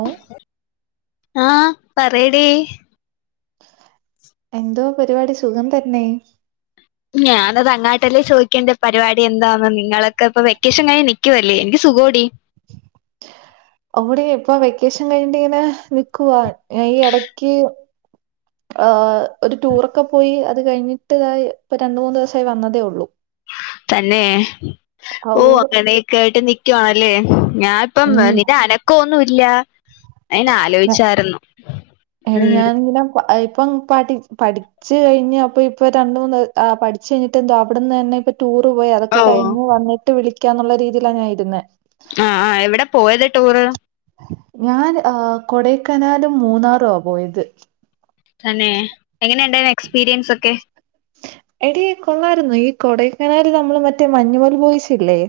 ഓ ആഹ് പറയെടി എന്തോ പരിപാടി സുഖം തന്നെ ഞാനതങ്ങാട്ടല്ലേ ചോയിക്കണ്ടേ പരിപാടി എന്താന്ന് നിങ്ങളൊക്കെ ഇപ്പൊ വെക്കേഷൻ കഴിഞ്ഞ് നി ക്കുവല്ലേ എനിക്ക് സുഖവാടി അവിടെ ഇപ്പൊ വെക്കേഷൻ കഴിഞ്ഞിട്ടിങ്ങനെ നിക്കുവാ ഈ എടക്ക് ആ ഒരു ടൂറൊക്കെ പോയി അത് കഴിഞ്ഞിട്ട്താ ഇപ്പ രണ്ട് മൂന്ന് ദിവസായി വന്നതേ ഒള്ളൂ തന്നെ ഔ ഓ അങ്ങനെയൊക്കെ ആയിട്ട് നിക്കുവാല്ലേ ഞാൻ ഇപ്പം ഉം നിന്റെ അനക്കൊന്നുയില്ല അയിന് ആ ട എടി ഞാനെന്തിനാ ക്വാ ഇപ്പം പഠി പഠിച്ച് കഴിഞ്ഞ് അപ്പ ഇപ്പൊ രണ്ട്മൂന്ന് പഠിച്ച് കഴിഞ്ഞിട്ട് എന്തോ അവിടുന്ന് തന്നെ ഇപ് ടൂർ പോയി അതൊക്കെ ഓഹ് കഴിഞ്ഞ് വന്നിട്ട് വിളിക്കാന്നുള്ള രീതിയിലാ ഞാനിരുന്നേ ആ ആ എവിടെ പോയത് ടൂറ് ഞാൻ ആ കൊടൈക്കനാലും മൂന്നാറുവാ പോയത് തന്നെ എങ്ങനെണ്ടാരുന്നു എക്സ്പീരിയൻസൊക്കെ എടി കൊള്ളാരുന്നു ഈ കൊടൈക്കനാല് നമ്മള് മറ്റേ മഞ്ഞുമൽ ബോയിസില്ലെ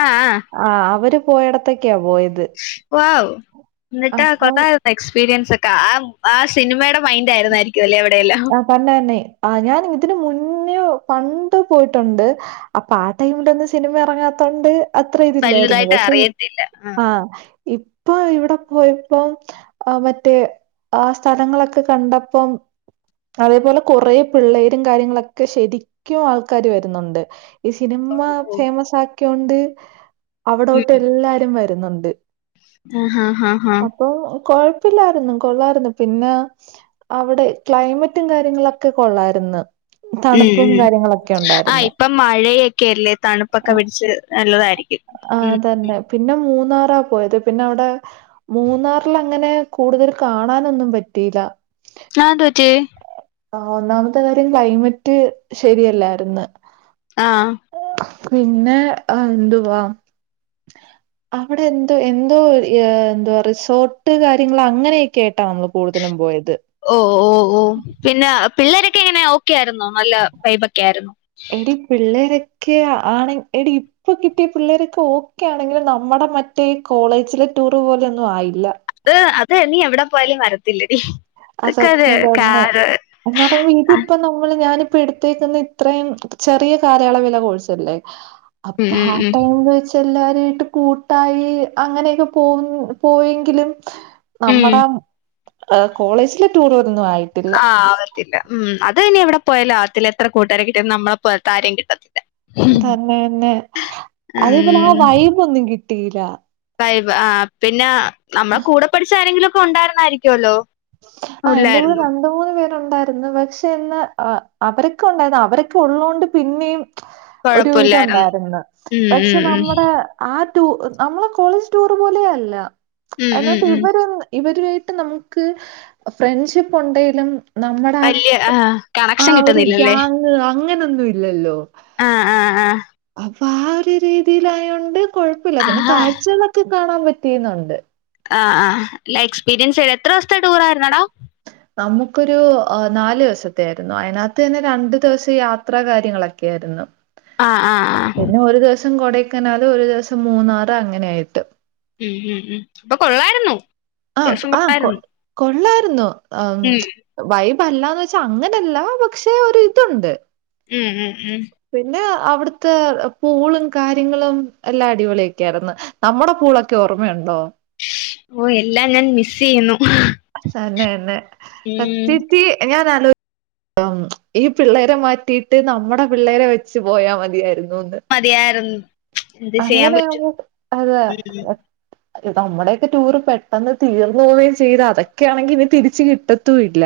ആഹ് ആഹ് ആ അവര് പോയടത്തക്കാ പോയത് വൗ ഇന്ന്ട്ടാ അപ്പം കഥാ എക്സ്പീരിയൻസൊക്കെ ആ ആ സിനിമയുടെ മൈന്റായിരുന്നായിരിക്കൊല്ലേ അവിടെയെല്ലാം? തന്നെന്നെ ആ ഞനിതിന് മുന്നെ പണ്ട് പോയ്ട്ടുണ്ട്. അപ്പൊ ആ ടൈമിലൊന്നും സിനിമ എറങ്ങാത്തോണ്ട് അത്ര ഇതില്ലായിരുന്നു വലുതായിട്ട് പക്ഷേ അറിയത്തില്ല ആഹ് ഇപ്ആഹ് ഇപ് ആണ് ഇവിടെ പോയപ്പോം ആ മറ്റേ ആ സ്ഥലങ്ങളൊക്കെ കണ്ടപ്പം അതേപോലെ കൊറെ പിള്ളേരും കാര്യങ്ങളൊക്കെ ശരിക്കും ആൾക്കാാര് വരുന്നുണ്ട്. ഈ സിനിമ ഫേമസാക്കിയോണ്ട് ഉം അവിടോട്ട് എല്ലാരും വരുന്നുണ്ട്. ആഹ് ആഹ ആഹ ഓ ഓ കൊഴപ്പല്ലായിരുന്നു കൊള്ളായിരുന്നു. പിന്നെ അവിടെ ക്ലൈമറ്റും കാര്യങ്ങളൊക്കെ കൊള്ളായിര്ന്ന് ഉം ഉം ആ ഇപ്പം മഴയൊക്കെല്ലേ തണുപ്പൊക്കെ പിടിച്ച് നല്ലതായിരിക്കും. ആഹ് ഉം തന്നെ പിന്നെ മൂന്നാറാ പോയത് പിന്നെ അവിടെ മൂന്നാറിലങ്ങനെ കൂടുതല് കാണാനൊന്നും പറ്റിയില ആ അതെന്തറ്റി? ആ ഒന്നാമത്തെ കാര്യം ക്ലൈമറ്റ് ശരിയല്ലായ്ര്ന്ന് ആഹ് പിന്നെ എന്തുവാ അവിടെ എന്തോ എന്തോ ഒ ഏഹ് എന്തോ റിസോർട്ട് കാര്യങ്ങളങ്ങനെയൊക്കെയായിട്ടാ നമ്മള് കൂടുതലും പോയത്. ഓ ഓ ഓ പിന്നെ പിള്ളേരൊക്കെ എങ്ങനെ ഓക്കെയായിരുന്നോ നല്ല വൈബൊക്കെ ആയിരുന്നോ? എടി പിള്ളേരൊക്കെ ആണ് എടി ഇപ്പൊ കിട്ടിയ പിള്ളേരൊക്കെ ഓക്കെ ആണെങ്കിലും നമ്മടെ മറ്റേ ഈ കോളേജിലെ ടൂറ് പോലൊന്നും ആയില്ല ഇഹ് അത് ഇനി എവിടെ പോയാലും വരത്തില്ലടി. അതൊക്കൊരു കാലം. എന്നറയുമ്പോ ഇതിപ്പോ നമ്മള് ഞാനിപ്പോ എടുത്തേക്കുന്ന ഇത്രേം ചെറിയ കാലയളവിലെ കോഴ്സല്ലേ ഉം അപ്പാ ഉം ആ ഉം ടൈമ് വെച്ച് എല്ലാരായിട്ട് കൂട്ടായി അങ്ങനെയൊക്കെ പോന്നു പോയെങ്കിലും ഉം നമ്മടെ ഹ് കോളേജിലെ ടൂറ് ഒന്നും ആയി ആഹ് ആവത്തില്ല. ഉം അത് പിന്നെ എവിടെ പോയാലും ആവത്തില്ല എത്ര കൂട്ടുകാരെ കിട്ടിയാലും നമ്മളെ പോലത്തെ ആരേം കിട്ടത്തില്ല. ഉം തന്നെതന്നെ അത്പോലെ ആ വൈബോന്നും കിട്ടിയീല്ലാ. വൈബ് ആഹ് പിന്നെ നമ്മളെ കൂടെ പഠിച്ച ആരെങ്കിലൊക്കെ ഉണ്ടായിരുന്നായിരിക്കോല്ലോ? ആഹ് എന്റെ കൂടെ വന്ന് മൂന്ന് പേരുണ്ടായിരുന്നു. പക്ഷെ ഇന്ന് ആഹ് അവരൊക്കെ ഉണ്ടായിരുന്നു അവരൊക്കെ ഉള്ളോണ്ട് പിന്നേം ഒരു കൊഴപ്പല്ലായിരുന്നു ത്ണ്ടായിരുന്നു. ഉം പക്ഷെ ഉം ഉം നമ്മടെ ആ ടൂർ നമ്മളെ കോളേജ് ടൂറ് പോലെയേ അല്ല. ഉം ഉം ഉം എന്നിട്ടിവരന്ന് ഇവരുവായിട്ട് നമുക്ക് ഫ്രണ്ട്ഷിപ്പുണ്ടെലും നമ്മുടെ അ വല്യ ആഹ് ആ കണക്ഷൻ ഒരു കിട്ടുന്നില്ലല്ലേ ഗ്യാങ് അങ്ങനൊന്നും ഇല്ലല്ലോ ആഹ് ആഹ് ആഹ് അപ്പൊ ആ രു രീതിയിലായോണ്ട് കൊഴപ്പല്ല പിന്നെ ആഹാ കാഴ്ച്ചാള്ള് ഒക്കെ കാണാൻ പറ്റീന്നുണ്ട്. ആ ആ ല്ല എക്സ്പീരിയൻസായിരുന്നു. എത്ര ദിവസത്തെ ടൂറായിരുന്നടാ? നമുക്കൊരു ആഹ് നാല് ദിവസത്തെ ആയിരുന്നു. അതിനകത്തന്നെ രണ്ടു ദിവസം യാത്ര കാര്യങ്ങളൊക്കെ ആയിരുന്നു. ആഹ ആഹ ആഹ ഒരു ദിവസം കൊടേക്കനാല് ഒരു ദിവസം മൂന്നാറ് അങ്ങനെയായിട്ട് ഉം ഉം ഉം അപ്പൊ കൊള്ളായിരുന്നു? ആഹ് അത്യാവശ്യം ആഹ് കൊ കൊള്ളായിരുന്നു കൊള്ളായിരുന്നു ആഹ് ഉം വൈബല്ലാന്ന് വച്ചാ അങ്ങനെല്ല പക്ഷെ ഒരിതുണ്ട്. ഉം ഉം ഉം പിന്നെ അവിടുത്തെ പൂളും കാര്യങ്ങളും എല്ലാം അടിപൊളിയൊക്കെയിരുന്നു. നമ്മടെ പൂളൊക്കെ ഓർമ്മയുണ്ടോ? ഓ എല്ലാം ഞാൻ മിസ്എയ്യുന്നു തന്നെ തന്നെ സത്യത്തി ഞാനാലോച് ഈ പിള്ളേരെ മാറ്റിയിട്ട് നമ്മടെ പിള്ളേരെ വെച്ച് പോയാ മതിയായിരുന്നുന്ന് മതിയായിരുന്നു എന്ത് ചെയ്യാൻ പറ്റും അങ്ങനെയാവുമ്പൊ അതെ ഉം നമ്മടെയൊക്കെ ടൂറ് പെട്ടെന്ന് തീർന്നോവേം ചെയ്ത് അതൊക് ഒക്കെ ആണെങ്കി ഇനി തിരിച്ച് കിട്ടത്തുയില്ല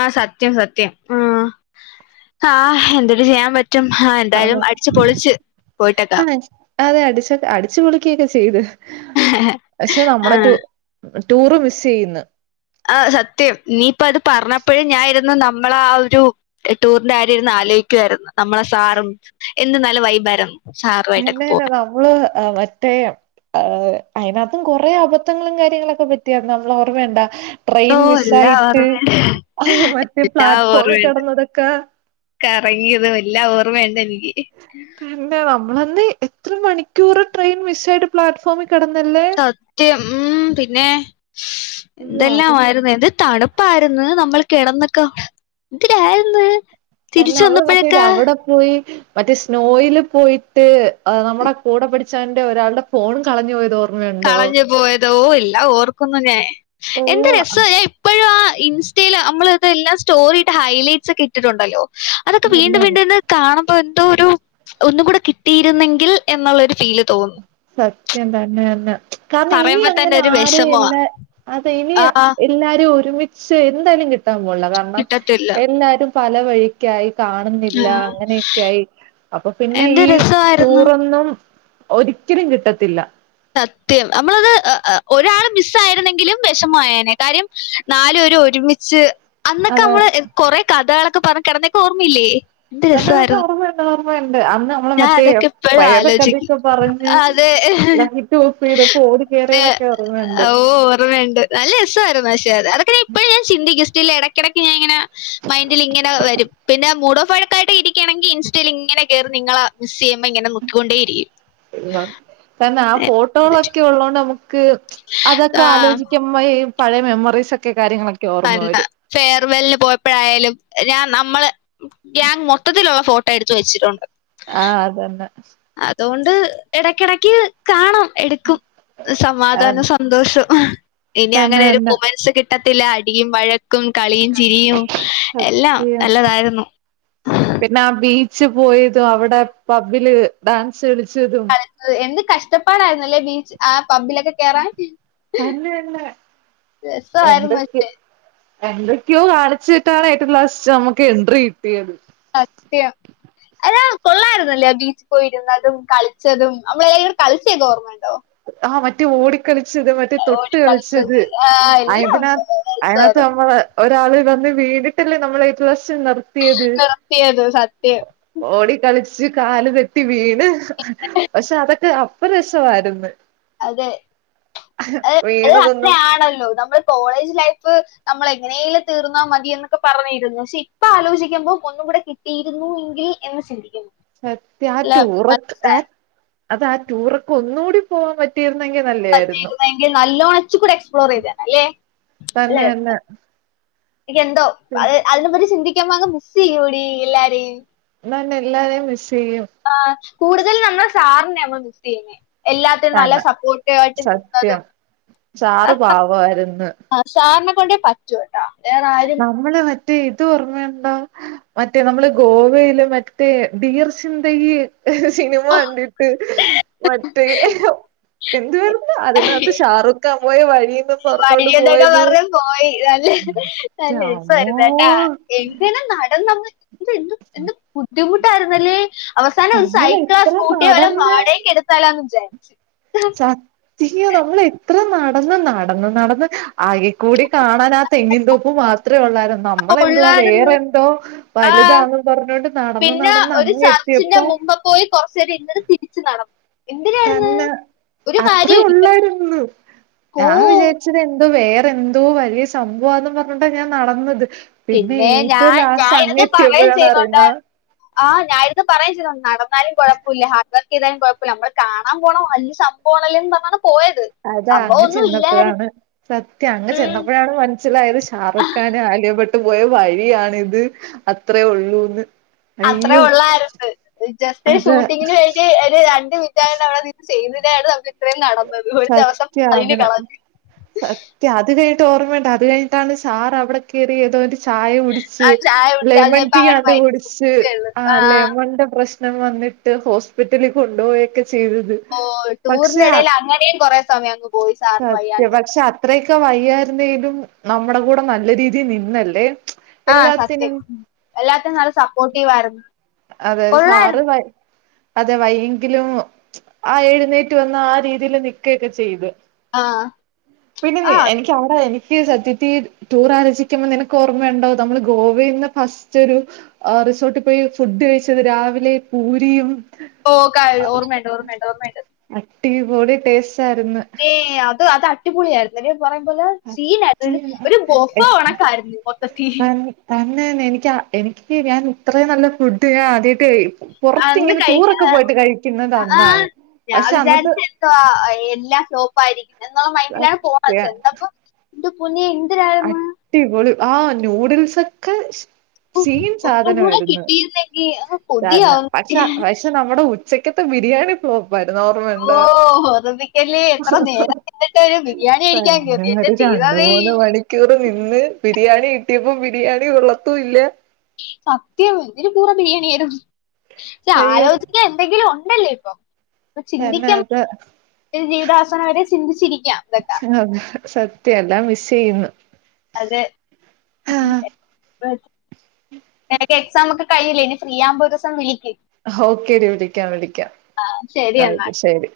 ആഹ് സത്യം സത്യം ആഹ് ആഹ് എന്തര് ചെയ്യാൻ പറ്റ് റ്റും ആഹ് അതെ എന്തായാലും അടിച്ച് പൊളിച്ച് പോയിട്ടൊക്ക ആഹ് അതെ അടിച്ചൊകെ അടിച്ച് പൊളിക്കേം ഒക്കെ ചെയ്ത് പക്ഷെ നമ്മടെ ആഹ് റ്റൂ ടൂറ് മിസ് ചെയ്യുന്ന് ആഹ് സത്യം നീയിപ്പത് പറഞ്ഞപ്പഴ് ഞാൻ ഇരുന്ന് നമ്മളെ ആ ഒരു എ ടൂറിന്റെ കാര്യം ഇര്ന്ന് ആലോയിക്കാര് ന്ന് നമ്മളെ സാറും എന്ത് നല്ല വൈബായിര്ന്ന് തന്നെ തന്നെ നമ്മള് എ മറ്റേ ആതേ അയിനാത്തും കൊറേ അബദ്ധങ്ങളും കാര്യങ്ങളൊക്കെ പറ്റിയാര്ന്നു നമ്മളോർമ്മയുണ്ടോ ട്രെയിൻ ഓ എല്ലാം മിസ്സായിട്ട് ഓർമ്മയുണ്ട് അയ്യോ മറ്റെ എല്ലാം പ്ലാറ്റ്ഫോമിൽ ഓർമ്മയുണ്ട് കെടന്നതൊക്കെ കറങ്ങിയതും എല്ലാം ഓർമ്മയുണ്ടെനിക്ക് പിന്നെ നമ്മളന്ന് എത്ര മണിക്കൂറ് ട്രെയിൻ മിസ്സായിട്ട് പ്ലാറ്റ്ഫോമീ കിടന്നല്ലേ സത്യം ഉം പിന്നെ അയ്യോ അത് എന്തെല്ലാവായിര്ന്ന് ഇത് തണുപ്പ് [unintelligible] നമ്മൾ കിടന്നൊക്കെ എന്തരായിരുന്ന് തന്നെ തിരിച്ച് അവള് മറ്റേ വന്നപ്പഴൊക്കെ അവിടെ പോയി മറ്റേ സ്നോയില് പോയിട്ട് അത് നമ്മടെ കൂടെ പഠിച്ചവന്റെ ഒരാളുടെ ഫോൺ കളഞ്ഞു പോയതോർ കളഞ്ഞു പോയതോ ഇല്ല ഓർക്കുന്നു ഞാൻ എന്ത് ഓഹ് രസാ ലേ ഇപ്പഴും ആ ഇൻസ്റ്റേയില് അമ്മള് ഇതെല്ലാം സ്റ്റോറിട്ട് ഹൈലൈറ്റ്സ് ഒക്കെ ഇട്ടിട്ടൊണ്ടല്ലോ അതൊക്കെ വീണ്ടും അതന്നെ വീണ്ടുഇന്ന് കാണുമ്പോ എന്തോ ഒരു ഒന്നു കൂടെ കിട്ടിയിരുന്നെങ്കിൽ എന്നുള്ളൊരു ഫീല് തോന്നും സത്യം തന്നെയന്നെ കാരണം ഇനി പറയുമ്പോ തന്നെ അങ്ങനെ ഒരു ആര് വിഷമമാ ഇല്ലെ അതെ ഇനി ആ എല്ലാരും ഒരുമിച്ച് എന്തായാലും കിട്ടാൻ പോണില്ല കാരണം കിട്ടത്തില്ല എല്ലാരും പല വഴി ക്കായി കാണുന്നില്ല ആഹ് അങ്ങനെയൊക്കെയായി അപ്പൊ പിന്നെ എന്ത് ഈ രസമായിരുന്നു റ്റൂറൊന്നും ഒരിക്കലും കിട്ടത്തില്ല സത്യം അമ്മള്ത് ഒരാള് മിസ്സായിരുന്നെങ്കിലും വെഷമായേനെ കാര്യം നാലു പേരും ഒരുമിച്ച് അന്നൊക്കെ അതെ അമ്മള് കൊറെ കഥകളൊക്കെ പറഞ്ഞ് കെടന്നൊക്കെ ഓർമ്മയില്ലേ? എന്ത് തന്നെ തന്നെ രസമായിരുന്നു ഓർമ്മയുണ്ട് ഓർമ്മയുണ്ട് അന്ന് മ്മളെ ഞാൻ മറ്റേ അതൊക്കെ ഇപ്പഴും പ്രേത ആലോചിക്കും കഥയൊക്കെ പറഞ്ഞ് അതെ ലൈറ്റ് ഓഫ് ചെയ്തപ്പോ ഓടി കേയറിയതൊക്കെ ഓർമണ്ട് ഓ ഓർമ്മയുണ്ട്. നല്ല രസവായിരുന്നു പക്ഷേ അത് അതൊക്കെ നീ ഇപ്പഴ് ങ്ങനെ ചിന്തിക്കും സ്റ്റിൽ എടക്കെടയ്ക്കിങ്ങനെങ്ങനെ മൈൻഡിൽ ഇങ്ങനെ വരും പിന്നെ മൂഡോഫാഴിക്കായിട്ട് ഇരിക്കണെങ്കി ഇൻസ് ഇൻസ്റ്റേല് ഇങ്ങനെ കേറി നിങ്ങളെ മിസ്സ് ചെയ്യുമ്പോ ഇങ്ങനെ നോക്കിക്കൊണ്ടേ ഇരിക്കും കാരണം ആ ഫോട്ടോകളൊക്കെ ഒള്ളതോണ്ട് നമുക്ക് അതൊക്കെ ആഹ് ആലോചിക്കു ഉമ്മയേയും പഴേ മെമ്മറീസൊക്കെ കാര്യങ്ങളൊക്കെ ഓർമ്മ വരണ്ട വരും രഫെയർവെല്ലിന് പോയപ്പോഴായാലും രാ നമ്മള് ഗ്യങ് മൊത്തത്തിലുള്ള ഫോട് എടുത്ത് വെച്ചിട്ടൊണ്ട് ആ അതെന്നെ അതുകൊണ്ട് എടക്കെടക്ക് കാണും എടുക്കും സമാധാനം സ സന്തോഷം ഇനി തന്നെ അങ്ങനെ ഒരു തന്നെ കുമൻസ് കിട്ടത്തില്ല അടിയും വഴക് ക്കും കളിയും ചിരിയും എല്ലാം സത്യം നല്ലതായിരുന്നു പിന്നെ ആ ബീച്ച് പോയതും അവടെ പബ്ബില് ഡാൻസ് കളിച്ചതും എന്ത് കഷ്ടപ്പാടയിരുന്നല്ലേ ബീച് ആ പബ്ബിലൊക്കെ കേറാൻ തന്നെ തന്നെ രസവായിരുന്ന എന്തൊക്കെ [unintelligible] എന്തൊക്കെയോ കാണിച്ചിട്ടാണ് ഏറ്റം ലാസ്റ്റ് നമ്മുക്ക് എൻട്രി കിട്ടിയത്. സത്യം എല്ലാം കൊള്ളായ്ര്ന്നല്ലേ ആ ബീച്ച് പോയ്ര്ന്നതും കളിച്ചതും നമ്മളെല്ലാരും കൂടി കളിച്ചേക്കെ ഓർമ്മണ്ടോ ആ മറ്റേ ഓടിക്കളിച്ചത് മറ്റേ തൊട്ട് ഓടി കളിച്ചത് ആ എല്ലാം അയ്തിനാ ഉണ്ട് അയ്നകത്ത് രസമായിരുന്നു നമ്മള് ഒരാള് വന്ന് വീണിട്ടല്ലേ നമ്മള് [unintelligible] നടത്തിയത് സത്യം ഓടി കളിച്ച് കാല് തെറ്റി വീണ് പക്ഷെ അതൊക്കെ അപ്പ രസവാര്ന്ന് അതെ അത് അത് അങ്ങ്നെ വീണതൊന്നും ആണല്ലോ നമ്മള് കോളേജ് ലൈഫ് നമ്മള് എങ്ങനേലും തീർന്നാ മതിയെന്നൊക്കെ പറഞ്ഞിരുന്നു ഷെ ഇപ്പ ആലോചിക്കുമ്പോ ഒന്നും കൂടെ കി ട്ടിയിരുന്നു എങ്കിൽ എന്ന് ചിന്തിക്കുന്നു സത്യാ ആഹ് അല്ല ടൂറെക് ഏ അതാ ആ ടൂറൊക്കെ ഒന്നൂടി പോവാൻ പറ്റിയിര്ന്നെങ്കി നല്ലെയായ്ര്ന്നു മറ്റേ നല്ലോണം ഇച്ചിരി കൂടെ എക്സ്പ്ലോർ ചെയ്തേനെ അല്ലേ അല്ലെ തന്നെ തന്നെ എനിക്കെന്തോ അത് അതിനെ പറ്റി ചിന്തിക്കുമ്പൊ അങ്ങ് മിസ്സെയ്യൂടീ എല്ലാരേം എന്നാപ്പിന്നെ എല്ലാരേം മിസ്സെയ്യും ആഹ് കൂട്തല് നമ്മള് സാറ്നെ മ്മള് മിസ്സെയ്ന്നേ എല്ലാത്തിനും നല്ല തന്നെ സപ്പോട്ടീവായിട്ട് സത്യം നിന്നതും അ സാറ് പാവമായിരുന്നു ആഹ് സാറ്നെ കൊണ്ടേ പ നമ്മള് മ റ്റേ ഇത് ഓർമയ്ണ്ടോ മറ്റേ നമ്മള് ഗോവയില് മറ്റേ ഡിയർ സിന്തഗി സിനിമ കണ്ടിട്ട് മറ്റേ എന്തുവായ്ര്ന്ന് അതിനകത്ത് ഷാറൂഖാം പോയ വഴിയൊക്കെ പർഞ്ഞോണ്ട് വഴിയെന്നൊക്കെ പോയത് പറഞ്ഞ് പോയി നല്ലെ നല്ലെ ന്റമ്മോ രെസായ്രുന്നേട്ടാ എ പിനെ നടന്നങ്ങ് ഇത് എന്തു എന്ത് ബുദ്ധിമുട്ടായ്ര്ന്നല്ലേ അവസാനം സൈക്കിളോ, നമ്മളെത്ര സ്കൂട്ടിയോ വല്ലോം നടന്ന് വാടക്ക് എടുത്താലോന്ന് വിചാരിച്ച്. ധിയോ നമ്മൾ എത്ര നടന്ന് നടന്ന് നടന്ന് ആ കൂടി കാണാൻ ആ തെങ്ങിൻതോപ്പ് മാത്ര ഒള്ളായിരുന്നു ആ, നമ്മളെന്തുവാ ഉള്ളായിരുന്നു വേറെന്തോ ആ വല്താന്നും പർഞ്ഞോണ്ട് നടന്ന് പിന്നെ നടന്ന് ഒരു അങ്ങ് ചർച്ചിന്റെ എത്തിയപ്പം മുമ്പ് പോയി കൊറച്ചേരം ഇര്ന്ന്ട്ട് തിരിച്ച് നട തന്നെ അത്രെ ഒള്ളായ്ര്ന്നു ഓ ഞാൻ വിചാര്ച്ച് ത്തിതെന്തോ വേറെന്തോ വല്യ സംഭവാന്നും പർഞ്ഞാേണ്ടാ ഞാൻ നടന്നത് പിന്നെ പിന്നേ ഞാ ഏറ്റവും ഞാ ലാസ്റ്റ് ഇര്ന്ന് പറയും അങ്ങെത്തിയപ്പഴാണ് ചെയ്യ്ന്നുണ്ടാ അറിയുന്ന ആഹ് ഞാ ഇര്ന്ന് പറയും ചെയ്തു നടന്നാലും കൊഴപ്പുല്ല ഹാർഡ് വർക്കെയ്താലും കൊഴ പ്പല നമ്മള് കാണാം പോണ വല്യ സംഭവാണല്ലോന്നും പർഞ്ഞാണ് പോയത് അതാ സംഭവം അങ്ങ് ഒന്നും ഇല്ലായിരുന്നു ചെന്നപ്പഴാണ് സത്യം അങ്ങ് ഉം, ചെന്നപ്പഴാണ് മൻസ്സിലായത് ഷാറൂഖാനും ആലിയാ ഭ പോയ വഴിയാണിത് അത്രേ ഒള്ളൂന്ന് അത്രേ ഒള്ളായ്ര്ന്ന് ജസ്റ്റ് എ അത് ഷൂട്ടിങ്ങിന് വേണ്ടി എര് രണ്ട് മി യോണ്ട് അവടെ നീത് ചെയ്യ്ന്നതാണ് നമ്മക്ക് ഇത്രേം നടന്നത് ഒരു ദിവസം അതിന് കളഞ്ഞ് ക്ക് അത് കഴിഞ്ഞ്ട്ട് ഓർമ്മയ്ണ്ടോ അത് കഴ്ഞ്ഞിട്ടാണ് സാറ് അവിടെ കേറി ഏതോ ഒര് ചായ കുടിച്ച് ആ ചായ കുടിച്ച് ലെമെൺ അതിനിപ്പോ ടീ അങ്ങനെ ആണ്ട് മരിച്ചു കുട്ച്ച് ആ ആഹ് ലെമെൺന്റെ പ്രശ് ശ്നം വന്നിട്ട് ഹോസ്പിറ്റലി കൊണ്ട് പോയൊക്കെ ചെയ്തത് ഓഹ് ടൂറ്ന്റെ പക്ഷെ എടെയില് അങ്ങെനേം കൊറേ സമയം അങ്ങ് പോയി സാറിന് സത്യം വയ്യാണ്ട് പക്ഷെ അത്രെയൊക്കെ വയ്യായ്ര്ന്നേലും നമ്മടെ കൂടെ നല്ല രീതി നിന്നല്ലേ ആഹ് സത്യം എല്ലാത്തിനും എല്ലാത്തിനും നല്ല സപ്പോട്ടീവായ്ര്ന്ന് അതെ സാറ് ഭ അതെ വയ്യെങ്കിലും ആഹ് എഴ്ന്നേറ്റ് വന്ന് ആ രീതിയില് നിക്കെക്കെ ചെയ്തു ആ പിന്നെ ആ നീ എനിക്ക് അവ്ടെ എനിക്ക് സത്യത്തി ടൂറാലോചിക്കുമ്പൊ നിനക്ക് ഓർമ്മയ്ണ്ടോ നമ്മള് ഗോവേന്ന് ഫസ്റ്റൊരു അ റിസോട്ട് പോയ് ഫുഡ് കഴിച്ചത് രാവിലെ പൂരിയും ഓ കാര്യം ഓർമ്മയുണ്ട് ഓർമ്മയുണ്ട് ഓർമ്മയുണ്ട്. അട്ടിപൊളി ടേസ്റ്റ് ആയിരുന്നു ഏ അത് അത് മറ്റേ പുളിയായിരുന്നു ഒരു പറയും പോലെ സീനായിരുന്നു ഒരു ഒരു ബൊഫ് കണക്കായിരുന്നു മൊത്തത്തിൽ. തന്നെ നിന്ന് എനിക്ക് എനിക്ക് ഞാൻ ഇത്രയും നല്ല ഫുഡ് ഞാൻ ആദ്യമായിട്ട് കഴുക. പുറത്ത് അന്ന് ഇങ്ങനെ കഴിക്കാൻ ടൂറൊക്കെ പോയിട്ട് കഴിക്കുന്നത് അന്നാണ് പക്ഷെ അന്നത്തെ സ് എല്ലാ സോപ്പ് ആയിരിക്കും, എന്നുള്ള മൈൻഡിലാ പോണത് സത്യ ചെന്നപ്പോൾ. എന്റെ പൊന്നെ എന്തരായിരുന്ന് അടിപൊളി ആഹ് നൂഡിൽസ് ഒക്കെ. ഉഫ്, സെയിം ഒന്നും കൂടെ സാധനമായിരുന്നു കിട്ടിയിരുന്നെങ്കി അങ്ങ് ഡാൽന കൊതിയാവുന്നു പക്ഷേ പ്രൈസ്. പക്ഷെ നമ്മുടെ ഉച്ചക്കത്തെ ബിരിയാണി ഫ്ലോപ്പാരുന്നു ഓർമ്മ ഓ എന്താ ഓർമ്മിക്കല്ലേ എത്ര നേരം എന്നിട്ട് ഒരു ബിരിയാണി കഴിക്കാൻ കയറി എന്റെ പറയുന്നങ്ങോട്ട്. ദൈവമേ [unintelligible] കേറി നിന്ന് ബിരിയാണി കിട്ടിയപ്പോ ബിരിയാണി കൊള്ളത്തില്ല. സത്യം ഇതിന് ഭേദം ബിരിയാണിയിരുന്നു, പക്ഷെ അയ്യോ ആലോചിക്കാൻ എന്തെങ്കിലും ഉണ്ടല്ലോ ഇപ്പൊ. ഇപ്പൊ തന്നെ ചിന്തിക്കാന്, അത് ജീവിതവസാനം വരെ ചിന്തിച്ചിരിക്കാം ഇതൊക്കെ. ആഹ് സത്യയാട്ടോ മിസ്സ്‌ ചെയ്യുന്നു. അതെ [unintelligible] എനിക്ക് എക്സാം ഒക്കെ കഴിഞ്ഞില്ലേ, ഇനി ഫ്രീ ആകുമ്പോ ഒരു ദിവസം വിളിക്ക്. ഓക്കേ ടി വിളിക്കാം വിളിക്കാം ശരി എന്നാൽ ഓക്കേ ശരി.